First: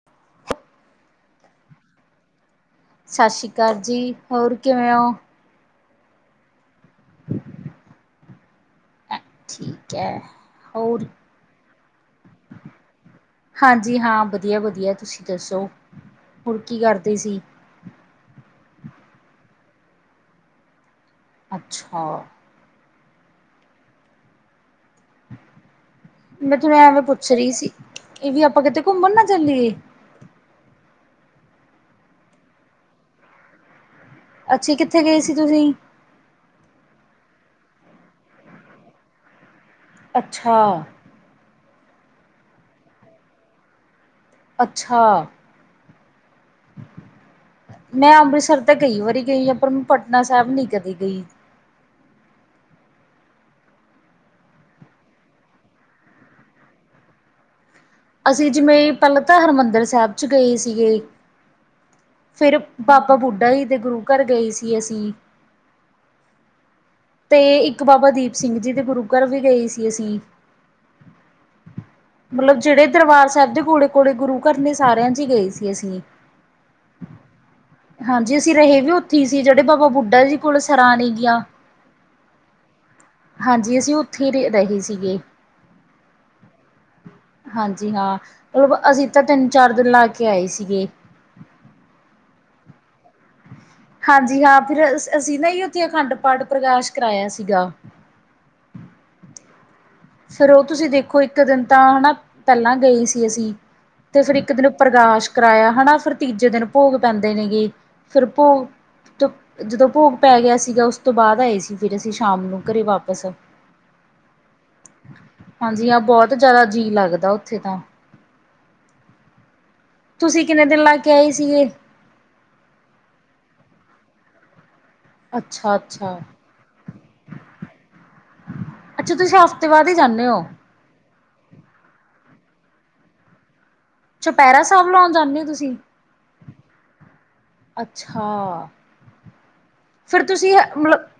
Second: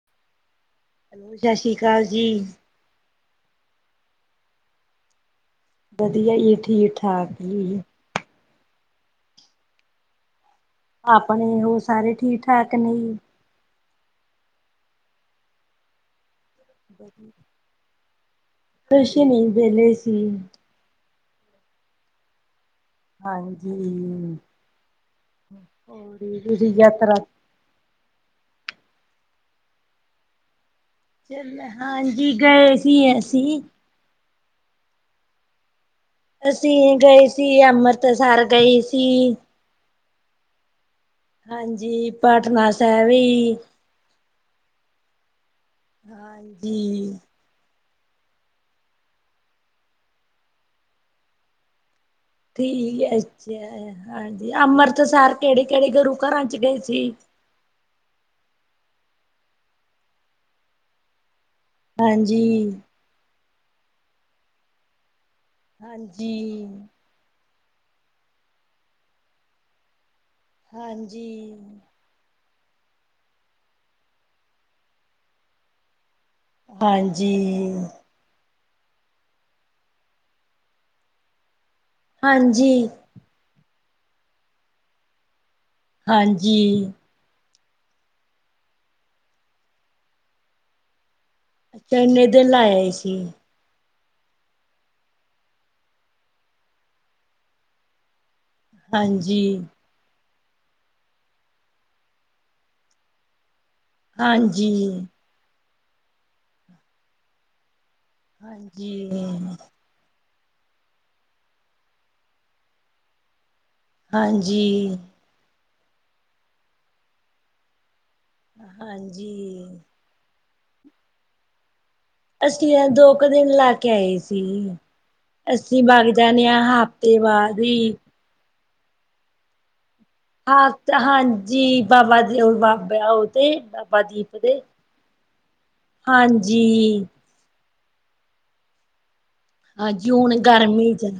[inaudible] Hello ਸਤਿ ਸ਼੍ਰੀ ਅਕਾਲ ਜੀ। ਸਤਿ ਸ਼੍ਰੀ ਅਕਾਲ ਜੀ, ਹੋਰ ਕਿਵੇਂ ਹੋ। ਵਧੀਆ ਜੀ ਠੀਕ ਠਾਕ ਜੀ। ਠੀਕ ਹੈ, ਹੋਰ? ਆਪਣੇ ਉਹ ਸਾਰੇ ਠੀਕ ਠਾਕ ਨਹੀਂ ਹਾਂਜੀ ਹਾਂ ਵਧੀਆ-ਵਧੀਆ ਤੁਸੀਂ ਦੱਸੋ ਹੋਰ ਕੀ ਕਰਦੇ ਸੀ? ਖੁਸ਼ ਨੀ ਵੇਲੇ ਸੀ। ਅੱਛਾ। ਹਾਂਜੀ। [unintelligible] ਮੈਂ ਤੁਹਾਨੂੰ ਐਵੇਂ ਯਾਤਰਾ ਪੁੱਛ ਰਹੀ ਸੀ। ਇਹ ਵੀ ਆਪਾਂ ਕਿਤੇ ਘੁੰਮਣ ਨਾ ਚੱਲੀਏ ਚੱਲਣਾ ਹਾਂਜੀ ਗਏ ਸੀ ਅਸੀਂ ਅੱਛਾ। ਕਿੱਥੇ ਗਏ ਸੀ ਤੁਸੀਂ? ਅਸੀਂ ਗਏ ਸੀ ਅੰਮ੍ਰਿਤਸਰ ਗਏ ਸੀ। ਅੱਛਾ। ਹਾਂਜੀ, ਪਟਨਾ ਸਾਹਿਬ ਹੀ। ਅੱਛਾ। ਹਾਂਜੀ। ਮੈਂ ਅੰਮ੍ਰਿਤਸਰ ਤਾਂ ਕਈ ਵਾਰੀ ਗਈ ਹਾਂ। ਪਰ, ਮੈਂ ਪਟਨਾ ਸਾਹਿਬ ਨੀ ਕਦੀ ਗਈ। ਠੀਕ ਹੈ। ਅੱਛਾ ਹਾਂਜੀ ਅੰਮ੍ਰਿਤਸਰ ਕਿਹੜੇ-ਕਿਹੜੇ ਗੁਰੂ ਘਰਾਂ ਚ ਗਏ ਸੀ? ਅਸੀਂ। ਜਿਵੇਂ ਪਹਿਲਾਂ ਤਾਂ ਹਰਿਮੰਦਰ ਸਾਹਿਬ ਚ ਗਏ ਸੀਗੇ ਹਾਂਜੀ ਫਿਰ ਆਪਾਂ ਬੁੱਢਾ ਜੀ ਦੇ, ਗੁਰੂ ਘਰ ਗਏ ਸੀ। ਅਸੀਂ ਹਾਂਜੀ। ਤੇ ਇੱਕ ਬਾਬਾ ਦੀਪ ਸਿੰਘ ਜੀ ਦੇ, ਗੁਰੂ ਘਰ ਵੀ ਗਏ ਸੀ। ਅਸੀਂ ਹਾਂਜੀ। ਮਤਲਬ, ਜਿਹੜੇ ਦਰਬਾਰ ਸਾਹਿਬ ਦੇ ਕੋੋਲੇ ਕੋੋਲੇ ਗੁਰੂ ਘਰ ਨੇ ਸਾਰਿਆਂ ਚ ਗਏ ਸੀ। ਅਸੀਂ ਹਾਂਜੀ। ਹਾਂਜੀ ਅਸੀਂ ਰਹੇ ਵੀ ਉੱਥੇ ਹੀ ਸੀ। ਜਿਹੜੇ ਬਾਬਾ ਬੁੱਢਾ ਜੀ ਕੋਲ ਸਰਾਂ ਲਈ ਦੀ ਆਂ। ਹਾਂਜੀ। ਹਾਂਜੀ, ਅਸੀਂ ਓਥੇ ਰੇ ਰਹੇ ਸੀਗੇ। ਹਾਂਜੀ। ਹਾਂਜੀ ਹਾਂ ਮਤਲਬ ਅਸੀਂ ਤਾਂ ਤਿੰਨ-ਚਾਰ ਦਿਨ ਲਾ ਕੇ ਆਏ ਸੀਗੇ। ਐਨੇ ਦਿਨ ਲਾ ਆਏ ਸੀ। ਹਾਂਜੀ ਹਾਂ ਫਿਰ ਅਸੀਂ ਨਾ ਹੀ ਓਥੇ ਅਖੰਡ ਪਾਠ ਪ੍ਰਕਾਸ਼ ਕਰਾਇਆ ਸੀਗਾ। ਹਾਂਜੀ। ਫਿਰ ਓ ਤੁਸੀਂ ਦੇਖੋ‌, ਇੱਕ ਦਿਨ ਤਾਂ ਹੈਨਾ ਪੈਲਾਂ ਗਏ ਸੀ ਅਸੀਂ। ਤੇ ਫੇਰ ਇੱਕ ਦਿਨ ਹਾਂਜੀ। ਪ੍ਰਕਾਸ਼ ਕਰਾਇਆ ਹੈਨਾ। ਫਿਰ ਤੀਜੇ ਦਿਨ ਭੋਗ ਪੈਂਦੇ ਨੇਗੇ ਫਿਰ ਭੋਗ, ਹਾਂਜੀ, ਜਦੋਂ ਭੋਗ ਪੈ ਗਿਆ ਸੀਗਾ, ਉਸ ਤੋਂ ਬਾਦ ਆਏ ਸੀ ਫਿਰ, ਅਸੀਂ ਸ਼ਾਮ ਨੂੰ ਘਰੇ ਵਾਪਸ। ਹਾਂਜੀ। ਹਾਂਜੀ ਹਾਂ ਬੋਤ ਜ਼ਿਆਦਾ ਜੀਅ ਲੱਗਦਾ ਓਥੇ ਤਾਂ ਹਾਂਜੀ। ਤੁਸੀਂ ਕਿੰਨੇ ਦਿਨ ਲਾਕੇ ਆਏ ਸੀਗੇ? ਅਸੀ ਅ ਦੋ ਕ ਦਿਨ ਲਾ ਕੇ ਆਏ ਸੀ। ਅੱਛਾ ਅਸੀਂ ਵਗ ਅੱਛਾ ਜਾਂਨੇ ਆ ਹਫ਼ਤੇ ਬਾਦ ਈ। ਅੱਛਾ ਤੁਸੀਂ ਹਫ਼ਤੇ ਬਾਅਦ ਈ ਜਾਂਨੇ ਓ। ਹਾਂ ਹਾਂਜੀ ਬਾਬਾ ਦੇ ਉ ਬਾਬਾ ਓ ਤੇ ਬਾ ਦੀਪ ਦੇ, ਚੁਪਹਿਰਾ ਸਾਹਿਬ ਲਾਉਣ ਜਾਂਦੇ ਹੋ ਤੁਸੀਂ ਹਾਂਜੀ। ਅੱਛਾ, ਹਾਂਜੀ ਫੇਰ ਹੁਣ ਤੁਸੀਂ ਅ ਗਰਮੀ ਮਤਲ ਚ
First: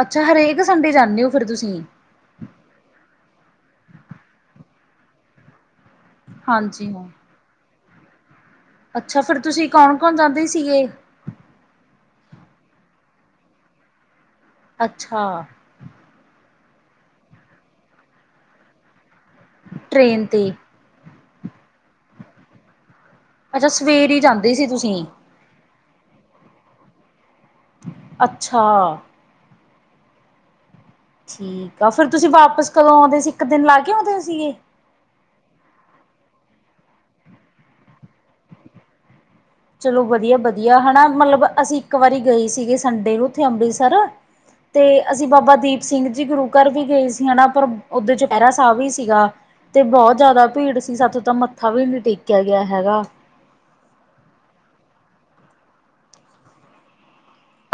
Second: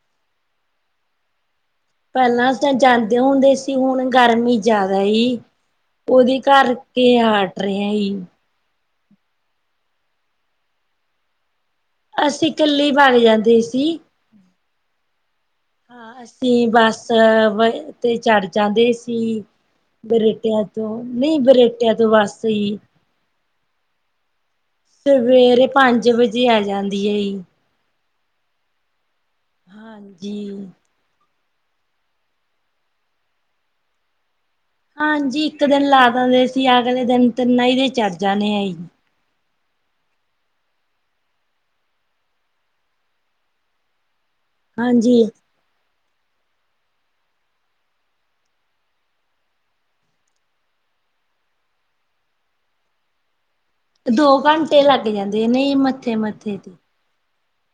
ਅੱਛਾ ਹਰੇਕ ਸੰਡੇ ਜਾਂਦੇ ਓ ਫਿਰ ਤੁਸੀਂ। ਪੈਲਾਂ ਅਸ ਜਾ ਜਾਂਦੇ ਹੁੰਦੇ ਸੀ ਹੁਣ ਗਰਮੀ ਜਾਦਾ ਏ ਓਦੇ ਹਾਂਜੀ ਕਰਕੇ ਹਾਂ ਹਟ ਰਹੀ। ਅੱਛਾ ਫੇਰ ਤੁਸੀਂ ਕੌਣ-ਕੌਣ ਜਾਂਦੇ ਸੀਗੇ? ਅਸੀਂ ਕੱਲੇ ਈ ਵੱਗ ਜਾਂਦੇ ਸੀ। ਅੱਛਾ! ਅਸੀਂ ਬੱਸ ਬ ਓਤੇ ਈ ਚੜ ਜਾਂਦੇ ਸੀ। ਟ੍ਰੇਨ ਤੇ ਬਰੇਟਿਆਂ ਤੋਂ ਨਈ ਬਰੇਟਿਆਂ ਤੋਂ ਬਸ ਈ। ਅੱਛਾ ਸਵੇਰੇ ਜਾਂਦੇ ਸੀ ਤੁਸੀਂ। ਸਵੇਰੇ ਪੰਜ ਵਜੇ ਆ ਜਾਂਦੀ ਐ ਈ। ਅੱਛਾ! ਹਾਂਜੀ। ਠੀਕ ਆ ਫੇਰ ਤੁਸੀਂ ਵਾਪਸ ਕਦੋਂ ਆਉਂਦੇ ਸੀ ਇੱਕ ਦਿਨ ਲਾ ਕੇ ਆਉਂਦੇ ਸੀਗੇ? ਹਾਂਜੀ ਇੱਕ ਦਿਨ ਲਾ ਦਿੰਦੇ ਸੀ ਅਗਲੇ ਦਿਨ ਤਿੰਨ ਆਈ ਦੇ ਚੜ ਜਾਣੇ ਆ ਈ। ਚਲੋ ਵਧੀਆ-ਬਧੀਆ ਹੈਨਾ ਮਤਲਬ ਅਸੀਂ ਇੱਕ ਵਾਰੀ ਗਏ ਸੀਗੇ ਸੰਡੇ ਨੂੰ ਓਥੇ ਅੰਮ੍ਰਿਤਸਰ ਤੇ ਹਾਂਜੀ ਅਸੀਂ ਬਾਬਾ ਦੀਪ ਸਿੰਘ ਜੀ ਗੁਰੂ ਕਾਰ ਵੀ ਗਏ ਸੀ ਹੈਨਾ ਪਰ ਓਦੇ ਚੋਪੈਰਾ ਸਾਬ ਵੀ ਸੀਗਾ। ਤੇ ਬੋਤ ਜ਼ਿਆਦਾ ਪੀੜ ਸੀ ਸਾਥੋਂ ਤਾਂ ਮੱਥਾ ਵੀ ਨੀ ਟੇਕਿਆ ਗਯਾ ਹੈਗਾ‌। ਦੋ ਘੰਟੇ ਲੱਗ ਜਾਂਦੇ ਨੇ ਈ ਮੱਥੇ-ਮੱਥੇ ਤੇ।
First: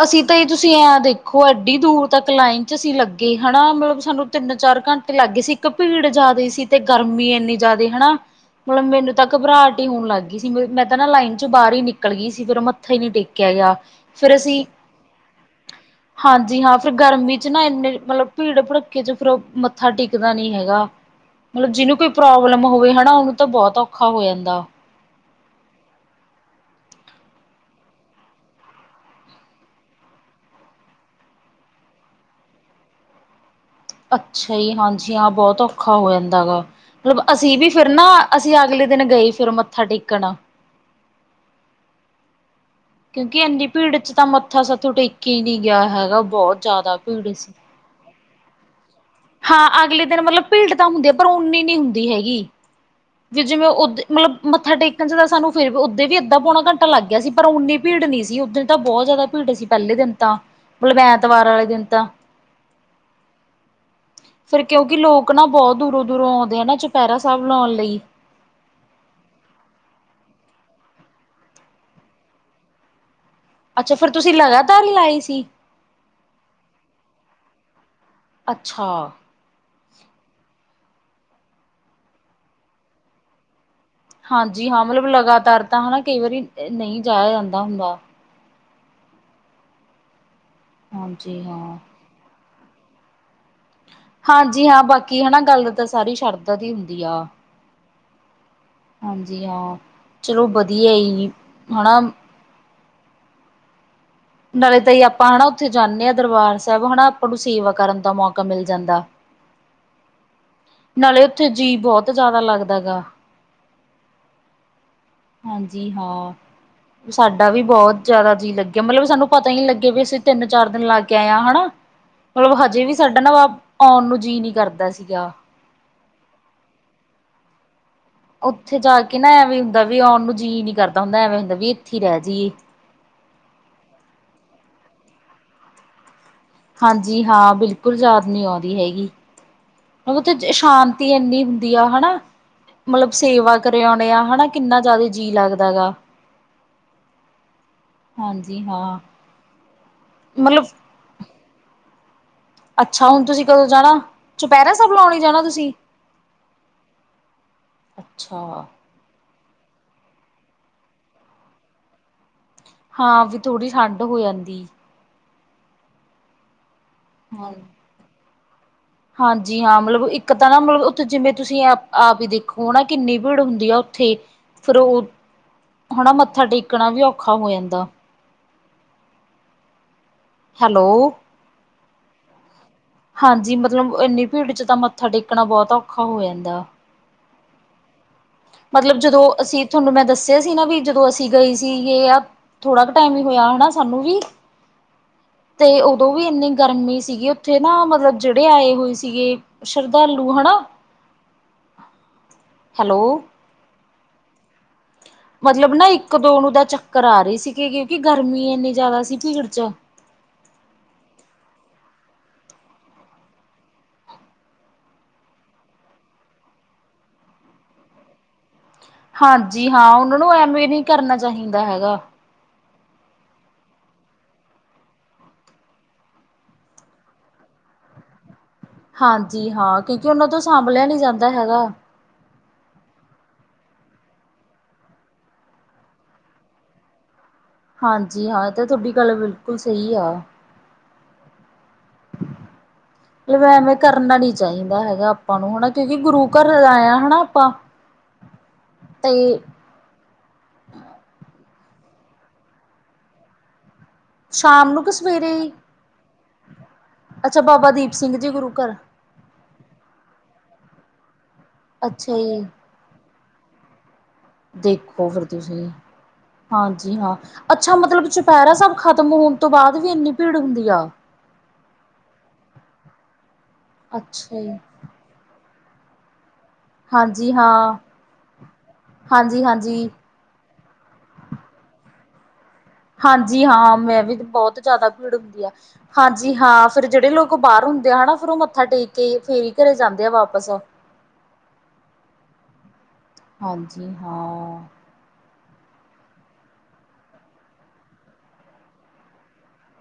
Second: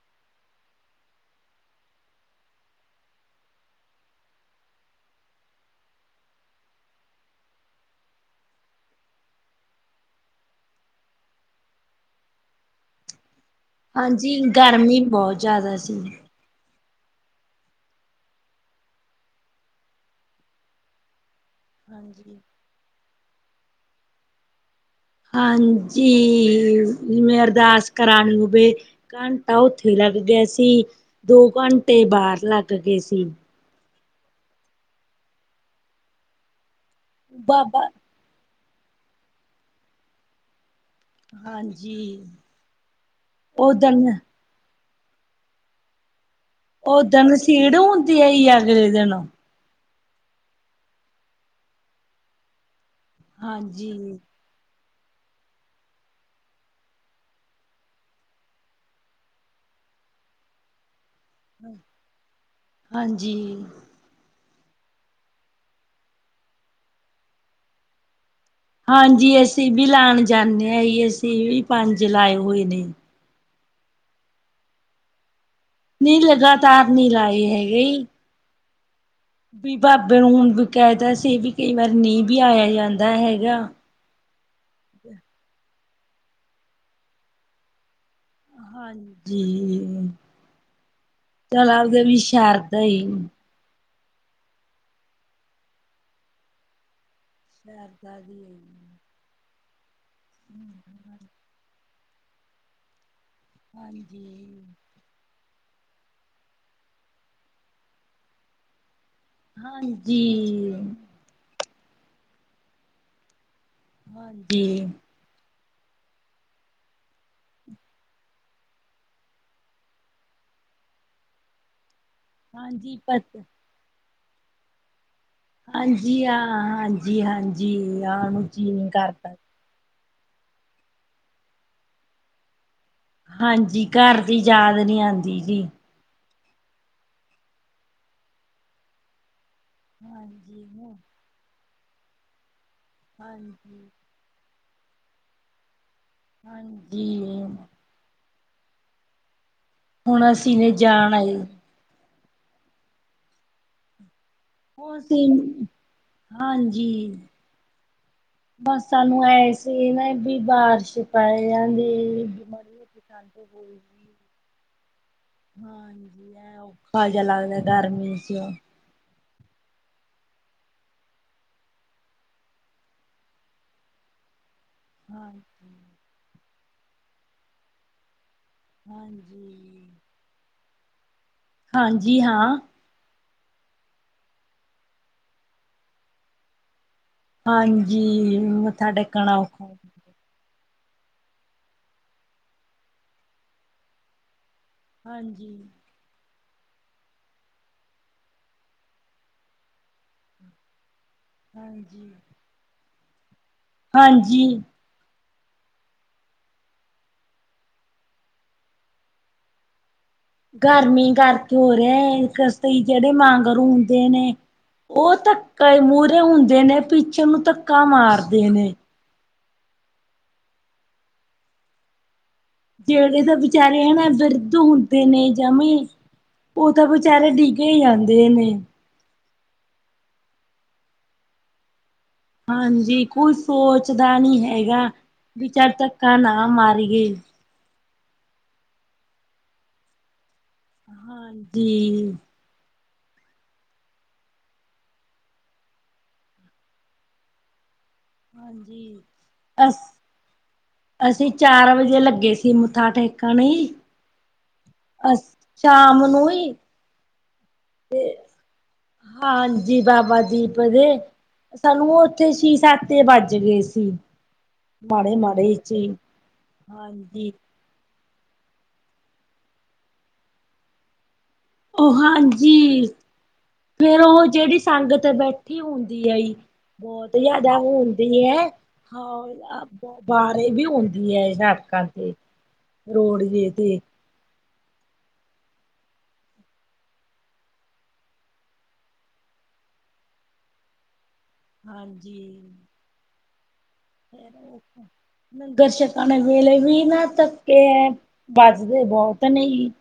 ਅਸੀਂ ਤਾਂ ਇ ਤੁਸੀਂ ਐਂ ਦੇਖੋ ਐਡੀ ਦੂਰ ਤੱਕ ਲਾਈਨ ਚ ਅਸੀਂ ਲੱਗੇ ਹੈਨਾ ਮਲਬ ਸਾਨੂੰ ਤਿੰਨ-ਚਾਰ ਘੰ ਤੇ ਲਾਗੇ ਸੀ ਇੱਕ ਪੀੜ ਜ਼ਿਆਦਾ ਸੀ ਤੇ ਗਰਮੀ ਐਨੀ ਜ਼ਿਆਦਾ ਹੈਨਾ। ਮਲਬ ਮੈਨੂੰ ਤਾਂ ਘਬਰਾਟ ਈ ਹੋਣ ਲਾਗੀ ਸੀ। ਮ ਮੈਂ ਤਾਂ ਨਾ ਲਾਈਨ ਚੋਂ ਬਾਹਰ ਈ ਨਿਕਲ ਗੀ ਸੀ, ਫਿਰ ਮੱਥਾ ਈ ਨੀ ਟੇਕਿਆ ਗਯਾ। ਹਾਂਜੀ ਗਰਮੀ ਬੋਅ ਜ਼ਿਆਦਾ ਸੀ। ਹਾਂਜੀ ਹਾਂ ਫੇਰ ਗਰਮੀ 'ਚ ਨਾ ਇੰਨੇ ਮਤਲਬ ਭੀੜ ਭੜੱਕੇ 'ਚ ਫੇਰ ਮੱਥਾ ਟਿਕਦਾ ਨੀ ਹੈਗਾ। ਮਲਬ ਜਿਹਨੂੰ ਕੋਈ ਹਾਂਜੀ ਪ੍ਰੋਬਲਮ ਹੋਵੇ ਹਨਾ ਉਹਨੂੰ ਤਾਂ ਬੋਤ ਔਖਾ ਹੋ ਜਾਂਦਾ। ਹਾਂਜੀ ਜਿਵੇਂ ਅਰਦਾਸ ਕਰਾਂਣੀ ਬੇ ਘੰਟਾ ਉੱਥੇ ਲੱਗ ਗਿਆ ਸੀ ਦੋ ਘੰਟੇ ਬਾਹਰ ਲੱਗ ਗਏ ਸੀ। ਅੱਛਾ ਜੀ ਹਾਂਜੀ ਹਾਂ ਬੋਤਲਾਂ ਔਖਾ ਹੋ ਜਾਂਦਾ ਗਾ ਮਤਲਬ ਅਸੀਂ ਵੀ ਫਿਰ ਬਾਬਾ ਨਾ ਅਸੀਂ ਅਗਲੇ ਦਿਨ ਗਏ ਫਿਰ ਮੱਥਾ ਟੇਕਣ। ਹਾਂਜੀ। ਕਿਉਂਕਿ ਐਨੀ ਭੀੜ ਓਦਣ 'ਚ ਤਾਂ ਮੱਥਾ ਸਾਥੋਂ ਟੇਕਿਆ ਈ ਨੀ ਗਿਆ ਹੈਗਾ ਬਹੁ ਓਦਨ ਸੀੜ ਹੁੰਦੀ ਆਈ ਅਗਲੇ ਦਿਨ? ਹਾਂ ਅਗਲੇ ਦਿਨ ਮਤਲਬ ਭੀੜ ਤਾਂ ਹੁੰਦੀ ਆ ਪਰ ਉਨੀ ਨੀ ਹੁੰਦੀ ਹੈਗੀ। ਵੀ ਜਿਵੇਂ ਉਦ ਹਾਂਜੀ, ਮਤਲਬ ਮੱਥਾ ਟੇਕਣ 'ਚ ਤਾਂ ਸਾਨੂੰ ਫੇਰ ਉਦੇ ਵੀ ਅੱਧਾ ਪੌਣਾ ਘੰਟਾ ਲੱਗ ਗਿਆ ਸੀ ਪਰ ਉਨੀ ਭੀੜ ਨੀ ਸੀ ਉਦਣ ਤਾਂ ਬੋਤ ਜ਼ਿਆਦਾ ਭੀੜ ਸੀ ਪੈਲੇ ਦਿਨ ਤਾਂ। ਮਲਬ ਐਤਵਾਰ ਆਲੇ ਦਿਨ ਤਾਂ। ਹਾਂਜੀ। ਫਿਰ ਕਿਉਂਕਿ ਲੋਕ ਨਾ ਬੋਤ ਦੂਰੋਂ-ਦੂਰੋਂ ਓਂਦੇ ਆ ਨਾ ਚੁਪੈਰਾ ਸਾਬ ਲਾਣ ਲਈ। ਹਾਂਜੀ ਅਸੀਂ ਵੀ ਲਾਣ ਜਾਂਨੇ ਆ ਈ ਅਸੀਂ ਵੀ ਪੰਜ ਲਾਏ ਹੋਏ ਨੇ। ਅੱਛਾ ਫਿਰ ਤੁਸੀਂ ਲਗਾਤਾਰ ਲਾਏ ਸੀ? ਨੀ ਲਗਾਤਾਰ ਨੀ ਲਾਏ ਹੈਗੇ ਈ। ਅੱਛਾ ਵੀ ਬਾਬੇ ਨੂੰ ਹੁਣ ਵੀ ਕੈਤਾ ਸੀ ਵੀ ਕਈ ਵਾਰ ਨਈ ਵੀ ਆਇਆ ਜਾਂਦਾ ਹੈਗਾ। ਹਾਂਜੀ ਹਾਂ ਮਤਲਬ ਲਗਾਤਾਰ ਤਾਂ ਹਨਾ ਕਈ ਵਾਰੀ ਨਈ ਜਾਇਆ ਜਾਂਦਾ ਹੁੰਦਾ। ਹਾਂਜੀ ਹਾਂਜੀ ਹਾਂ। ਚਲਾ ਆਪਦੇ ਵੀ ਸ਼ਰਦ ਹੀ ਹਾਂਜੀ ਹਾਂ ਬਾਕੀ ਹਨਾ ਗੱਲ ਤਾਂ ਸਾਰੀ ਸ਼ਰਧਾ ਦੀ ਹੁੰਦੀ ਆ ਸ਼ਰ ਦਾ ਦੀ ਆ ਹਾਂਜੀ ਹਾਂ ਚਲੋ ਵਧੀਆ ਹਨਾ ਹਾਂਜੀ ਨਾਲ ਤਾਂ ਆਪਾਂ ਹੈਾ ਉੱਥੇ ਜਾਂਦੇ ਹਾਂ ਦਰਬਾਰ ਸਾਬ ਹਨਾ ਆਪਾਂ ਨੂੰ ਸੇਵਾ ਕਰਨ ਦਾ ਮੌਕਾ ਮਿਲ ਜਾਂਦਾ ਹਾਂਜੀ ਨਾਲੇ ਉੱਥੇ ਜੀਅ ਬੋਤ ਜ਼ਿਆਦਾ ਲੱਗਦਾ ਗਾ ਹਾਂਜੀ ਹਾਂਜੀ ਹਾਂ ਸਾਡਾ ਵੀ ਬੋਤ ਜ਼ਿਆਦਾ ਜੀਅ ਲੱਗਿਆ ਮਤਲਬ ਸਾਨੂੰ ਪਤਾ ਹੀ ਨੀ ਲੱਗੇ ਵੀ ਅਸੀਂ ਤਿੰਨ ਚਾਰ ਦਿਨ ਲੱਗ ਕੇ ਆਏ ਹਾਂ ਹਨਾ ਮਤਲਬ ਹਜੇ ਵੀ ਹਾਂਜੀ ਸਾਡਾ ਨਾ ਪਤ ਵਾ ਆਉਣ ਨੂੰ ਜੀਅ ਨਹੀਂ ਕਰਦਾ ਸੀਗਾ ਹਾਂਜੀ ਹਾਂ ਹਾਂਜੀ ਹਾਂਜੀ ਆਣ ਨੂੰ ਜੀ ਨੀ ਕਰਦਾ ਹ ਵੀ ਆਉਣ ਨੂੰ ਜੀਅ ਨਹੀਂ ਕਰਦਾ ਹੁੰਦਾ ਐਵੇਂ ਹੁੰਦਾ ਵੀ ਇੱਥੇ ਰੈ ਜਾਈਏ ਹਾਂਜੀ ਘਰ ਦੀ ਯਾਦ ਨੀ ਆਂਦੀ ਜੀ ਹਾਂਜੀ ਹਾਂ ਬਿਲਕੁਲ ਯਾਦ ਨਹੀਂ ਆਂਦੀ ਹੈਗੀ ਉਥੇ ਹਾਂਜੀ ਸ਼ਾਂਤੀ ਇੰਨੀ ਦੀ ਆ ਹਨਾ ਮਤਲਬ ਸੇਵਾ ਹਾਂਜੀ ਕਰਿਆਉਣੇ ਆ ਹਨਾ ਕਿੰਨਾ ਜ਼ਿਆਦਾ ਜੀਅ ਲੱਗਦਾ ਗਾ ਹਾਂਜੀ ਹਾਂਜੀ ਹਾਂ ਹੁਣ ਮਤਲਬ ਅਸੀਂਨ ਜਾਣ ਆਏ ਅੱਛਾ ਹੁਣ ਤੁਸੀਂ ਕਦੋਂ ਜਾਣਾ ਚੁਪੈਰਾ ਸਾਬ ਹੁਣ ਲਾਉਣੇ ਅਸੀਂ ਜਾਣਾ ਤੁਸੀਂ ਹਾਂਜੀ ਅੱਛਾ ਬਸ ਸਾਨੂੰ ਐਸੇ ਨਾ ਵੀ ਬਾਰਿਸ਼ ਪਏ ਜਾਂਦੇ ਹਾਂ ਵੀ ਥੋੜ੍ਹੀ ਠੰਡ ਹੋ ਜਾਂਦੀ ਹਾਂਜੀ ਐ ਔਖਾ ਜੇਹਾ ਹਾਂ। ਲੱਗਦਾ ਗਰਮੀ ਚ ਹਾਂਜੀ ਹਾਂ, ਮਤਲਬ ਇੱਕ ਤਾਂ ਨਾ ਮਤਲਬ ਉੱਥੇ ਜਿਵੇਂ ਤੁਸੀਂ ਆ ਆਪ ਹੀ ਦੇਖੋ ਨਾ ਕਿੰਨੀ ਭੀੜ ਹੁੰਦੀ ਆ ਉੱਥੇ। ਫਿਰ ਉਹ ਉਥ ਹਾਂਜੀ ਹਨਾਂ, ਮੱਥਾ ਟੇਕਣਾ ਵੀ ਔਖਾ ਹੋ ਜਾਂਦਾ। ਹਾਂਜੀ। ਹੈਲੋ ਹਾਂਜੀ ਹਾਂ। ਹਾਂਜੀ ਮਤਲਬ ਇੰਨੀ ਭੀੜ ਚ ਤਾਂ ਮੱਥਾ ਟੇਕਣਾ ਬਹੁਤ ਔਖਾ ਹੋ ਜਾਂਦਾ। ਹਾਂਜੀ। ਮੱਥਾ ਮਤਲਬ ਜਦੋਂ ਟੇਕਣਾ ਅਸੀਂ ਔਖਾ ਤੁਹਾਨੂੰ ਮੈਂ ਦੱਸ ਸੀ ਨਾ ਵੀ ਜਦੋਂ ਅਸੀਂ ਗਏ ਸੀਗੇ ਆ ਥੋੜਾ ਕੁ ਟਾਈਮ ਈ ਹੋਇਆ ਹਨਾਂ ਸਾਨੂੰ ਵੀ। ਹਾਂਜੀ ਤੇ ਉਹ ਉਹ ਵੀ ਇੰਨੀ ਗਰਮੀ ਸੀਗੀ ਉੱਥੇ ਨਾ ਮਤਲਬ ਜਿਹੜੇ ਆਏ ਹੋਏ ਸੀਗੇ ਸ਼ਰਧਾਲੂ ਹਨਾਂ। ਹਾਂਜੀ। ਹੈਲੋ ਹਾਂਜੀ। ਮਤਲਬ ਨਾ ਇੱਕ ਦੋ ਨੂੰ ਦਾ ਚੱਕਰ ਆ ਰੇ ਸੀ ਕਿ ਕਿਉਂਕਿ ਗਰਮੀ ਇੰਨੀ ਜ਼ਿਆਦਾ ਸੀ ਭੀੜ ਚ। ਗਰਮੀ ਕਰਕੇ ਹੋ ਰਿਹਾ [unintelligible] ਜਿਹੜੇ ਵਾਂਗਰ ਹੁੰਦੇ ਨੇ। ਉਹ ਧੱਕ ਮੂਹਰੇ ਹੁੰਦੇ ਨੇ ਪਿੱਛੇ ਨੂੰ ਧੱਕਾ ਮਾਰਦੇ ਨੇ। ਹਾਂਜੀ ਹਾਂ, ਉਹਨਾਂ ਨੂੰ ਐਵੇਂ ਨ੍ਹੀਂ ਕਰਨਾ ਚਾਹੀਦਾ ਹੈਗਾ। ਜਿਹੜੇ ਤਾਂ ਵਿਚਾਰੇ ਹੇਨਾਂ ਬਿਰਧ ਹੁੰਦੇ ਨੇ ਜਵੇਂ ਉਹ ਤਾਂ ਵਚਾਰੇ ਡਿੱਗੇ ਹੀ ਜਾਂਦੇ ਨੇ। ਹਾਂਜੀ ਹਾਂ, ਕਿਉਂਕਿ ਉਹਨਾਂ ਤੋਂ ਸਾਂਭਲਿਆ ਨੀ ਜਾਂਦਾ ਹੈਗਾ। ਹਾਂਜੀ ਕੋਈ ਸੋਚਦਾ ਨੀ ਹੈਗਾ, ਬੀ ਚੱਲ ਧੱਕਾ ਨਾ ਮਾਰੀਏ। ਹਾਂਜੀ ਹਾਂ, ਤੇ ਤੁਹਾਡੀ ਗੱਲ ਬਿਲਕੁਲ ਸਹੀ ਐ। ਜੀ। [inaudible] ਮਤਲਬ ਐਵੇਂ ਕਰਨਾ ਨੀ ਚਾਈਦਾ ਹੈਗਾ ਆਪਾਂ ਨੂੰ ਹਨਾ, ਕਿਉਂਕਿ ਗੁਰੂ ਘਰ ਆਏ ਆਂ ਹਨਾ ਆਪਾਂ [inaudible] ਹਾਂਜੀ। ਤੇ ਅਸ ਅਸੀਂ ਚਾਰ ਵਜੇ ਲੱਗੇ ਸੀ ਮੱਥਾ ਟੇਕਣ ਈ। ਸ਼ਾਮ ਨੂੰ ਕਿ ਅਸ ਸਵੇਰੇ ਈ? ਸ਼ਾਮ ਨੂੰ ਈ। ਅੱਛਾ, ਬਾਬਾ ਦੀਪ ਸਿੰਘ ਜੀ ਗੁਰੂ ਘਰ। ਹਾਂਜੀ ਬਾਬਾ ਦੀਪ ਦੇ ਸਾਨੂੰ ਅੱਛਾ ਉੱਥੇ ਜੀ ਛੀ-ਸੱਤ ਵੱਜ ਗਏ ਸੀ। ਦੇਖੋ ਮਾੜੇ ਫੇਰ ਮਾੜੇ ਤੁਸੀਂ ਚ ਈ। ਹਾਂਜੀ, ਹਾਂ। ਅੱਛਾ ਮਤਲਬ ਚੁਪਹਿਰਾ ਸਾਬ ਖ਼ਤਮ ਹੋਣ ਤੋਂ ਬਾਅਦ ਵੀ ਇੰਨੀ ਭੀੜ ਹੁੰਦੀ ਆ। ਉਹ ਹਾਂਜੀ ਫੇਰ ਉਹ ਅੱਛਾ ਜੀ ਜਿਹੜੀ ਸੰਗਤ ਬੈਠ ਇਕੱਠੀ ਹੁੰਦੀ ਹੈ ਜੀ ਬੋਤ ਹਾਂਜੀ ਜਿਆਦਾ ਹਾਂ ਹੁੰਦੀ ਐ। ਹਾਂ ਹਾਂਜੀ ਹਾਂਜੀ ਬ ਵਾਰੇ ਵੀ ਹੁੰਦੀ ਐ [unintelligible] ਤੇ ਹਾਂਜੀ ਰੋਡਵੇ ਹਾਂ, ਤੇ ਮੈਂ ਵੀ ਤੇ ਬੋਤ ਜ਼ਿਆਦਾ ਭੀੜ ਹੁੰਦੀ ਐ। ਹਾਂਜੀ ਹਾਂ ਫੇਰ ਜਿਹੜੇ ਲੋਕ ਬਾਹਰ ਹੁੰਦੇ ਆ ਹਨਾਂ ਫਿਰ ਉਹ ਮੱਥਾ ਟੇਕ ਕੇ ਫੇਰ ਈ ਘਰੇ ਜਾਂਦੇ ਆ ਵਾਪਸ। [inaudible] ਹਾਂਜੀ। ਹਾਂਜੀ। ਫੇਰ ਉਹ ਹਾਂ। ਓਥੇ ਨੰਗਰਸ਼ਕਾਂ ਵੇਲੇ ਵੀ ਨਾ ਧੱਕੇ ਵੱਜਦੇ ਬਹੁਤ ਨੇ ਜੀ।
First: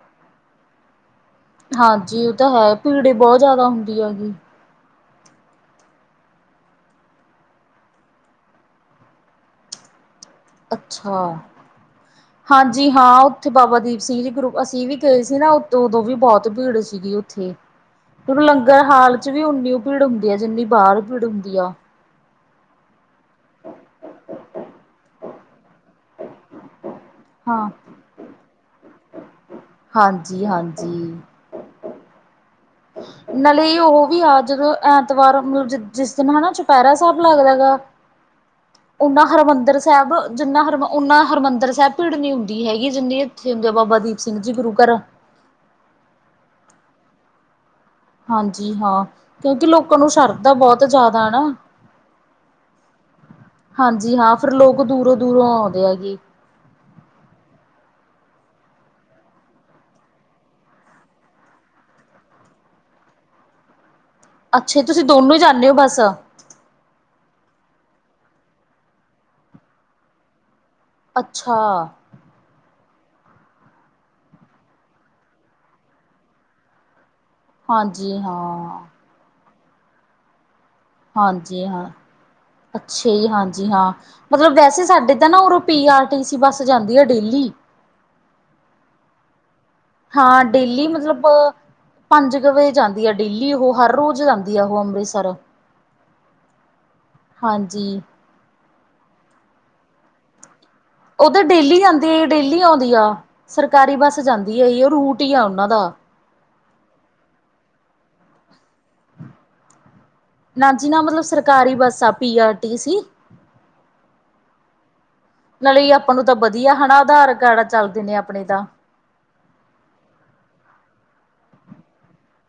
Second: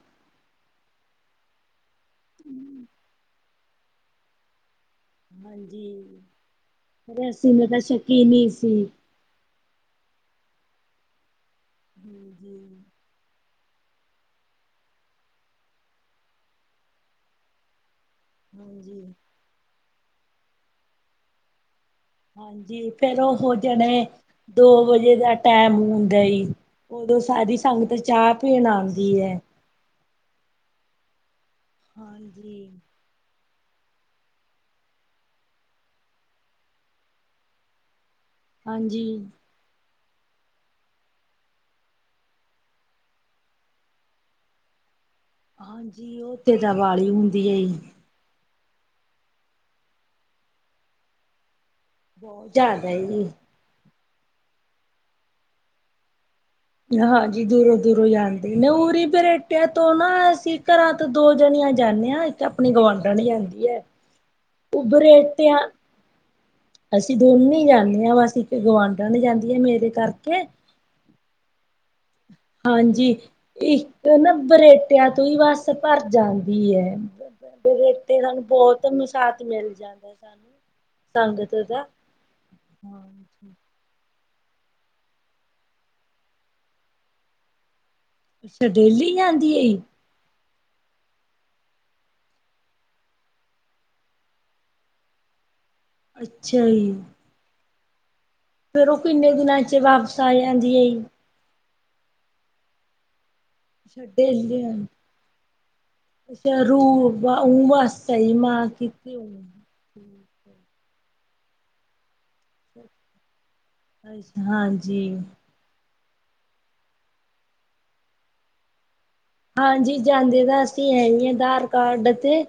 ਹਾਂਜੀ ਉਹ ਤਾਂ ਹੈ ਭੀੜ ਬਹੁਤ ਜ਼ਿਆਦਾ ਹੁੰਦੀ ਹੈਗੀ। ਹਾਂਜੀ ਆਸੀ ਮੈ ਤਾਂ ਸ਼ਕੀ ਨਹੀਂ ਸੀ। ਅੱਛਾ, ਹਾਂਜੀ ਹਾਂ। ਉੱਥੇ ਬਾਬਾ ਦੀਪ ਸਿੰਘ ਜੀ ਗਰੁੱਪ ਅਸੀਂ ਵੀ ਗਏ ਸੀ ਨਾ, ਉਦੋਂ ਵੀ ਬਹੁਤ ਭੀੜ ਸੀਗੀ ਉੱਥੇ। ਤੇ ਲੰਗਰ ਹਾਂਜੀ ਹਾਲ ਚ ਵੀ ਉਓਨੀ ਭੀੜ ਹੁੰਦੀ ਆ, ਜਿੰਨੀ ਬਾਹਰ ਭੀੜ ਹੁੰਦੀ ਆ। ਹਾਂਜੀ ਫੇਰ ਉਹ ਜਾਣੇ ਦੋ ਵਜੇ ਦਾ ਟੈਮ ਹੁੰਦਾ ਈ। ਉਦੋਂ ਸਾਰੀ ਹਾਂ। ਸੰਗਤ ਚਾਹ ਪੀਣ ਆਉਂਦੀ ਹੈ। ਹਾਂਜੀ, ਹਾਂਜੀ ਹਾਂਜੀ। ਨਾਲੇ ਉਹ ਵੀ ਆ ਜਦੋਂ ਐਤਵਾਰ ਮਤਲਬ ਜਿਸ ਦਿਨ ਹਨ ਨਾ ਚੁਪਹਿਰਾ ਸਾਹਿਬ ਲੱਗਦਾ ਗਾ। ਹਾਂਜੀ ਉਹ ਮੈਂ ਹਰਿਮੰਦਰ ਸਾਹਿਬ ਜਿੰਨਾ ਹਰਮ ਓਨਾ ਹਰਿਮੰਦਰ ਸਾਹਿਬ ਭੀੜ ਨੀ ਹੁੰਦੀ ਹੈਗੀ, ਜਿੰਨੀ ਇੱਥੇ ਹੁੰਦੀ ਆ ਬਾਬਾ ਦੀਪ ਸਿੰਘ ਜੀ ਗੁਰੂ ਘਰ ਹਾਂਜੀ, ਉਹ ਤੇ ਦੀਵਾਲੀ ਹੁੰਦੀ ਹੈ ਜੀ। ਹਾਂਜੀ ਹਾਂ, ਕਿਉਂਕਿ ਲੋਕਾਂ ਨੂੰ ਸ਼ਰਧਾ ਬਹੁਤ ਜ਼ਿਆਦਾ ਨਾ। ਬਹੁਤ ਜ਼ਿਆਦਾ ਜੀ। ਹਾਂਜੀ ਹਾਂ ਫਿਰ ਲੋਕ ਦੂਰੋਂ -ਦੂਰੋਂ ਔੰਦੇ ਹੈਗੇ। ਹਾਂਜੀ ਦੂਰੋਂ ਦੂਰੋਂ ਜਾਂਦੇ ਨੇ ਉਰੀ ਬਰੇਟਿਆਂ ਤੋਂ ਨਾ ਸੀ ਘਰਾਂ ਦੋ ਜਣੀਆਂ ਜਾਂਦੇ ਆ ਇੱਕ ਆਪਣੀ ਗਵਾਂਢਣ ਜਾੰਦੀ ਹੈ। ਅੱਛਾ ਤੁਸੀਂ ਦੋਨੋਂ ਹੀ ਜਾਂਦੇ ਹੋ ਬਸ। ਅਸੀਂ ਦੋਨੈ ਈ ਜਾਂਦੇ ਹਾਂ ਵਸ ਇੱਕ ਗੁਵਢਣ ਜਾਂਦੀ ਆ ਮੇਰੇ ਕਰਕੇ ਅੱਛਾ। ਹਾਂਜੀ ਇੱਕ ਨਾ ਬਰੇਟਿਆਂ ਤੋਂ ਹੀ ਬੱਸ ਭਰ ਜਾਂਦੀ ਹੈ। ਹਾਂਜੀ ਇਤੇ ਸਾਨੂੰ ਹਾਂ ਬਹੁਤ ਮਸਾਤ ਮਿਲ ਜਾਂਦਾ ਸਾਨੂੰ। ਸੰਗਤ ਹਾਂਜੀ ਦਾ ਹਾਂ, ਅੱਛੇ, ਹਾਂਜੀ ਹਾਂ। ਮਤਲਬ ਵੈਸੇ ਸਾਡੇ ਤਾਂ ਨਾ ਪੀ ਆਰ ਟੀ ਸੀ ਬੱਸ ਜਾਂਦੀ ਹੈ ਡੇਲੀ। ਅੱਛਾ ਡੇਲੀ ਜਾਂਦੀ ਏ? ਹਾਂ ਡੇਲੀ ਮਤਲਬ ਪੰਜ ਕੁ ਵਜੇ ਜਾਂਦੀ ਆ ਡੇਲੀ ਉਹ ਹਰ ਰੋਜ਼ ਜਾਂਦੀ ਆ ਉਹ ਅੰਮ੍ਰਿਤਸਰ। ਅੱਛਾ ਜੀ ਹਾਂਜੀ ਫੇਰ ਉਹ ਕਿੰਨੇ ਦਿਨਾਂ ਚ ਵਾਪਸ ਆ ਜਾਂਦੀ ਹੈ ਉਧਰ ਡੇਲੀ ਜਾਂਦੀ ਆ ਡੇਲੀ ਆਉਂਦੀ ਆ ਸਰਕਾਰੀ ਅੱਛਾ ਬੱਸ ਜਾਂਦੀ ਹੈ ਜ ਉਹ ਰੂਟ ਹੀ ਆ ਉਹਨਾਂ ਦਾ ਛ ਰੂਸ ਸਹੀ ਮਾਂ ਕਿਥ ਹਮ ਨਾ ਜੀ ਨਾ ਮਤਲਬ ਸਰਕਾਰੀ ਬੱਸ ਆ ਪੀ ਆਰ ਟੀ ਸੀ ਅਛ ਹਾਂਜੀ ਨਾਲੇ ਆਪਾਂ ਨੂੰ ਤਾਂ ਵਧੀਆ ਹਨਾ ਆਧਾਰ ਕਾਰਡ ਚੱਲਦੇ ਨੇ ਆਪਣੇ ਤਾਂ ਹਾਂਜੀ ਜਾਂਦੇ ਤਾਂ ਅਸੀਂ ਹੈ ਹੀ ਹ ਆਧਾਰ ਕਾਰਡ ਤੇ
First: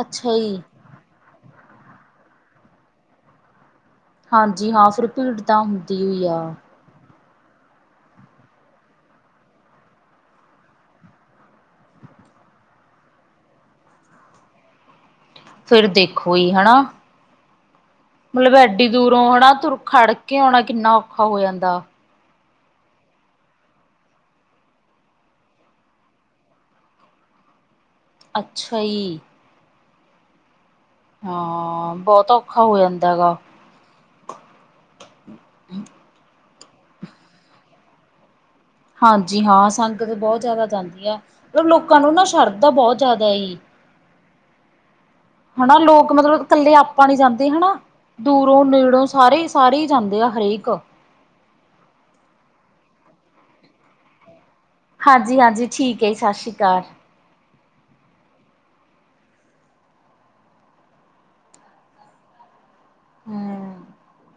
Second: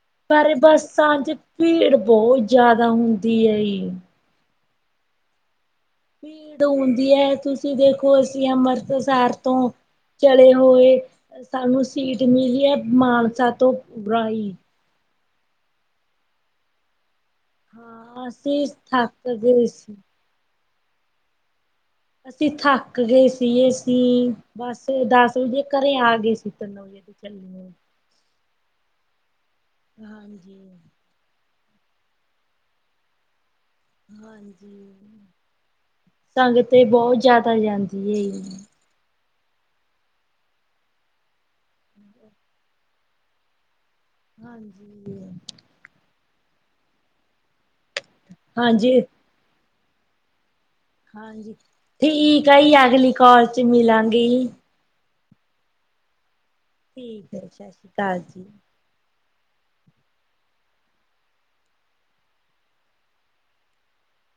ਅੱਛਾ ਪਰ ਜੀ ਬੱਸਾਂ ਚ ਭੀੜ ਬਹੁਤ ਜ਼ਿਆਦਾ ਹੁੰਦੀ ਹੈ ਹਾਂਜੀ ਹਾਫ ਰਿਪੀਟ ਤਾਂ ਹ ਭੀੜ ਹੁੰਦੀ ਹੈ ਤੁਸੀਂ ਦੇਖੋ ਅਸੀਂ ਅੰਮ੍ਰਿਤਸਰ ਤੋਂ ਚਲੇ ਹੋਏ ਸਾਨੂੰ ਸੀਟ ਮਿਲੀ ਹੈ ਮਾਨਸਾ ਤੋਂ ਪਰਾ ਹੀ ਫੇਿਰ ਦੇਖੋ ਹੀ ਹਨਨਾ ਹਾਂ ਮਤਲਬ ਅਸੀਂ ਐਡੀ ਦੂਰੋਂ ਥੱਕ ਹਨਾ ਗਏ ਤੁਰ ਸੀ ਖੜ ਕੇ ਆਣਾ ਕਿੰਨਾ ਔਖਾ ਹੋ ਜਾਂਦਾ ਅਸੀ ਥੱਕ ਗਏ ਸੀ ਅਸੀਂ ਬਸ ਦਸ ਵਜੇ ਘਰੇ ਆ ਗਏ ਸੀ ਤਿੰਨ ਵਜੇ ਚੱਲੀ ਓ ਅੱਛਾ ਈ ਹਾਂਜੀ ਹਾਂ ਬੌਤ ਔਖਾ ਹੋ ਜਾਂਦਾ ਹੈਗਾ। ਹਾਂਜ ਹਮ [inaudible] ਤੰਗ ਤੇ ਬਹੁਤ ਜ਼ਿਆਦਾ ਜਾਂਦੀ ਏ ਹਾਂਜੀ ਹਾਂ ਸੰਗਤ ਬੌਤ ਜ਼ਿਆਦਾ ਜਾਂਦੀ ਐ ਮਤਲ ਲੋਕਾਂ ਨੂੰ ਨਾ ਸ਼ਰਧਾ ਬੌਤ ਜ਼ਿਆਦਾ ਈ। ਹਾਂਜੀ ਹਣਾ ਲੋਕ ਮਤਲਬ ਕੱਲੇ ਆਪਾਂ ਨੀ ਜਾਂਦੇ ਹਨਾ ਦੂਰੋਂ ਹਾਂਜੀ ਨੇੜੋ ਸਾਰੇ ਸਾਰੇ ਈ ਜਾਂਦੇ ਆ ਹਰੇਕ। ਹਾਂਜੀ ਠੀਕ ਆ ਜੀ ਅਗਲੀ ਕਾੱਲ ਚ ਮਿਲਾਂਗੇ ਹਾਂਜੀ, ਹਾਂਜੀ ਠੀਕ ਐ ਜੀ ਸਾਸ਼੍ਰੀਕਾਲ। ਠੀਕ ਐ ਸਾਸ਼੍ਰੀਕਾਲ ਜੀ ਹੁੰ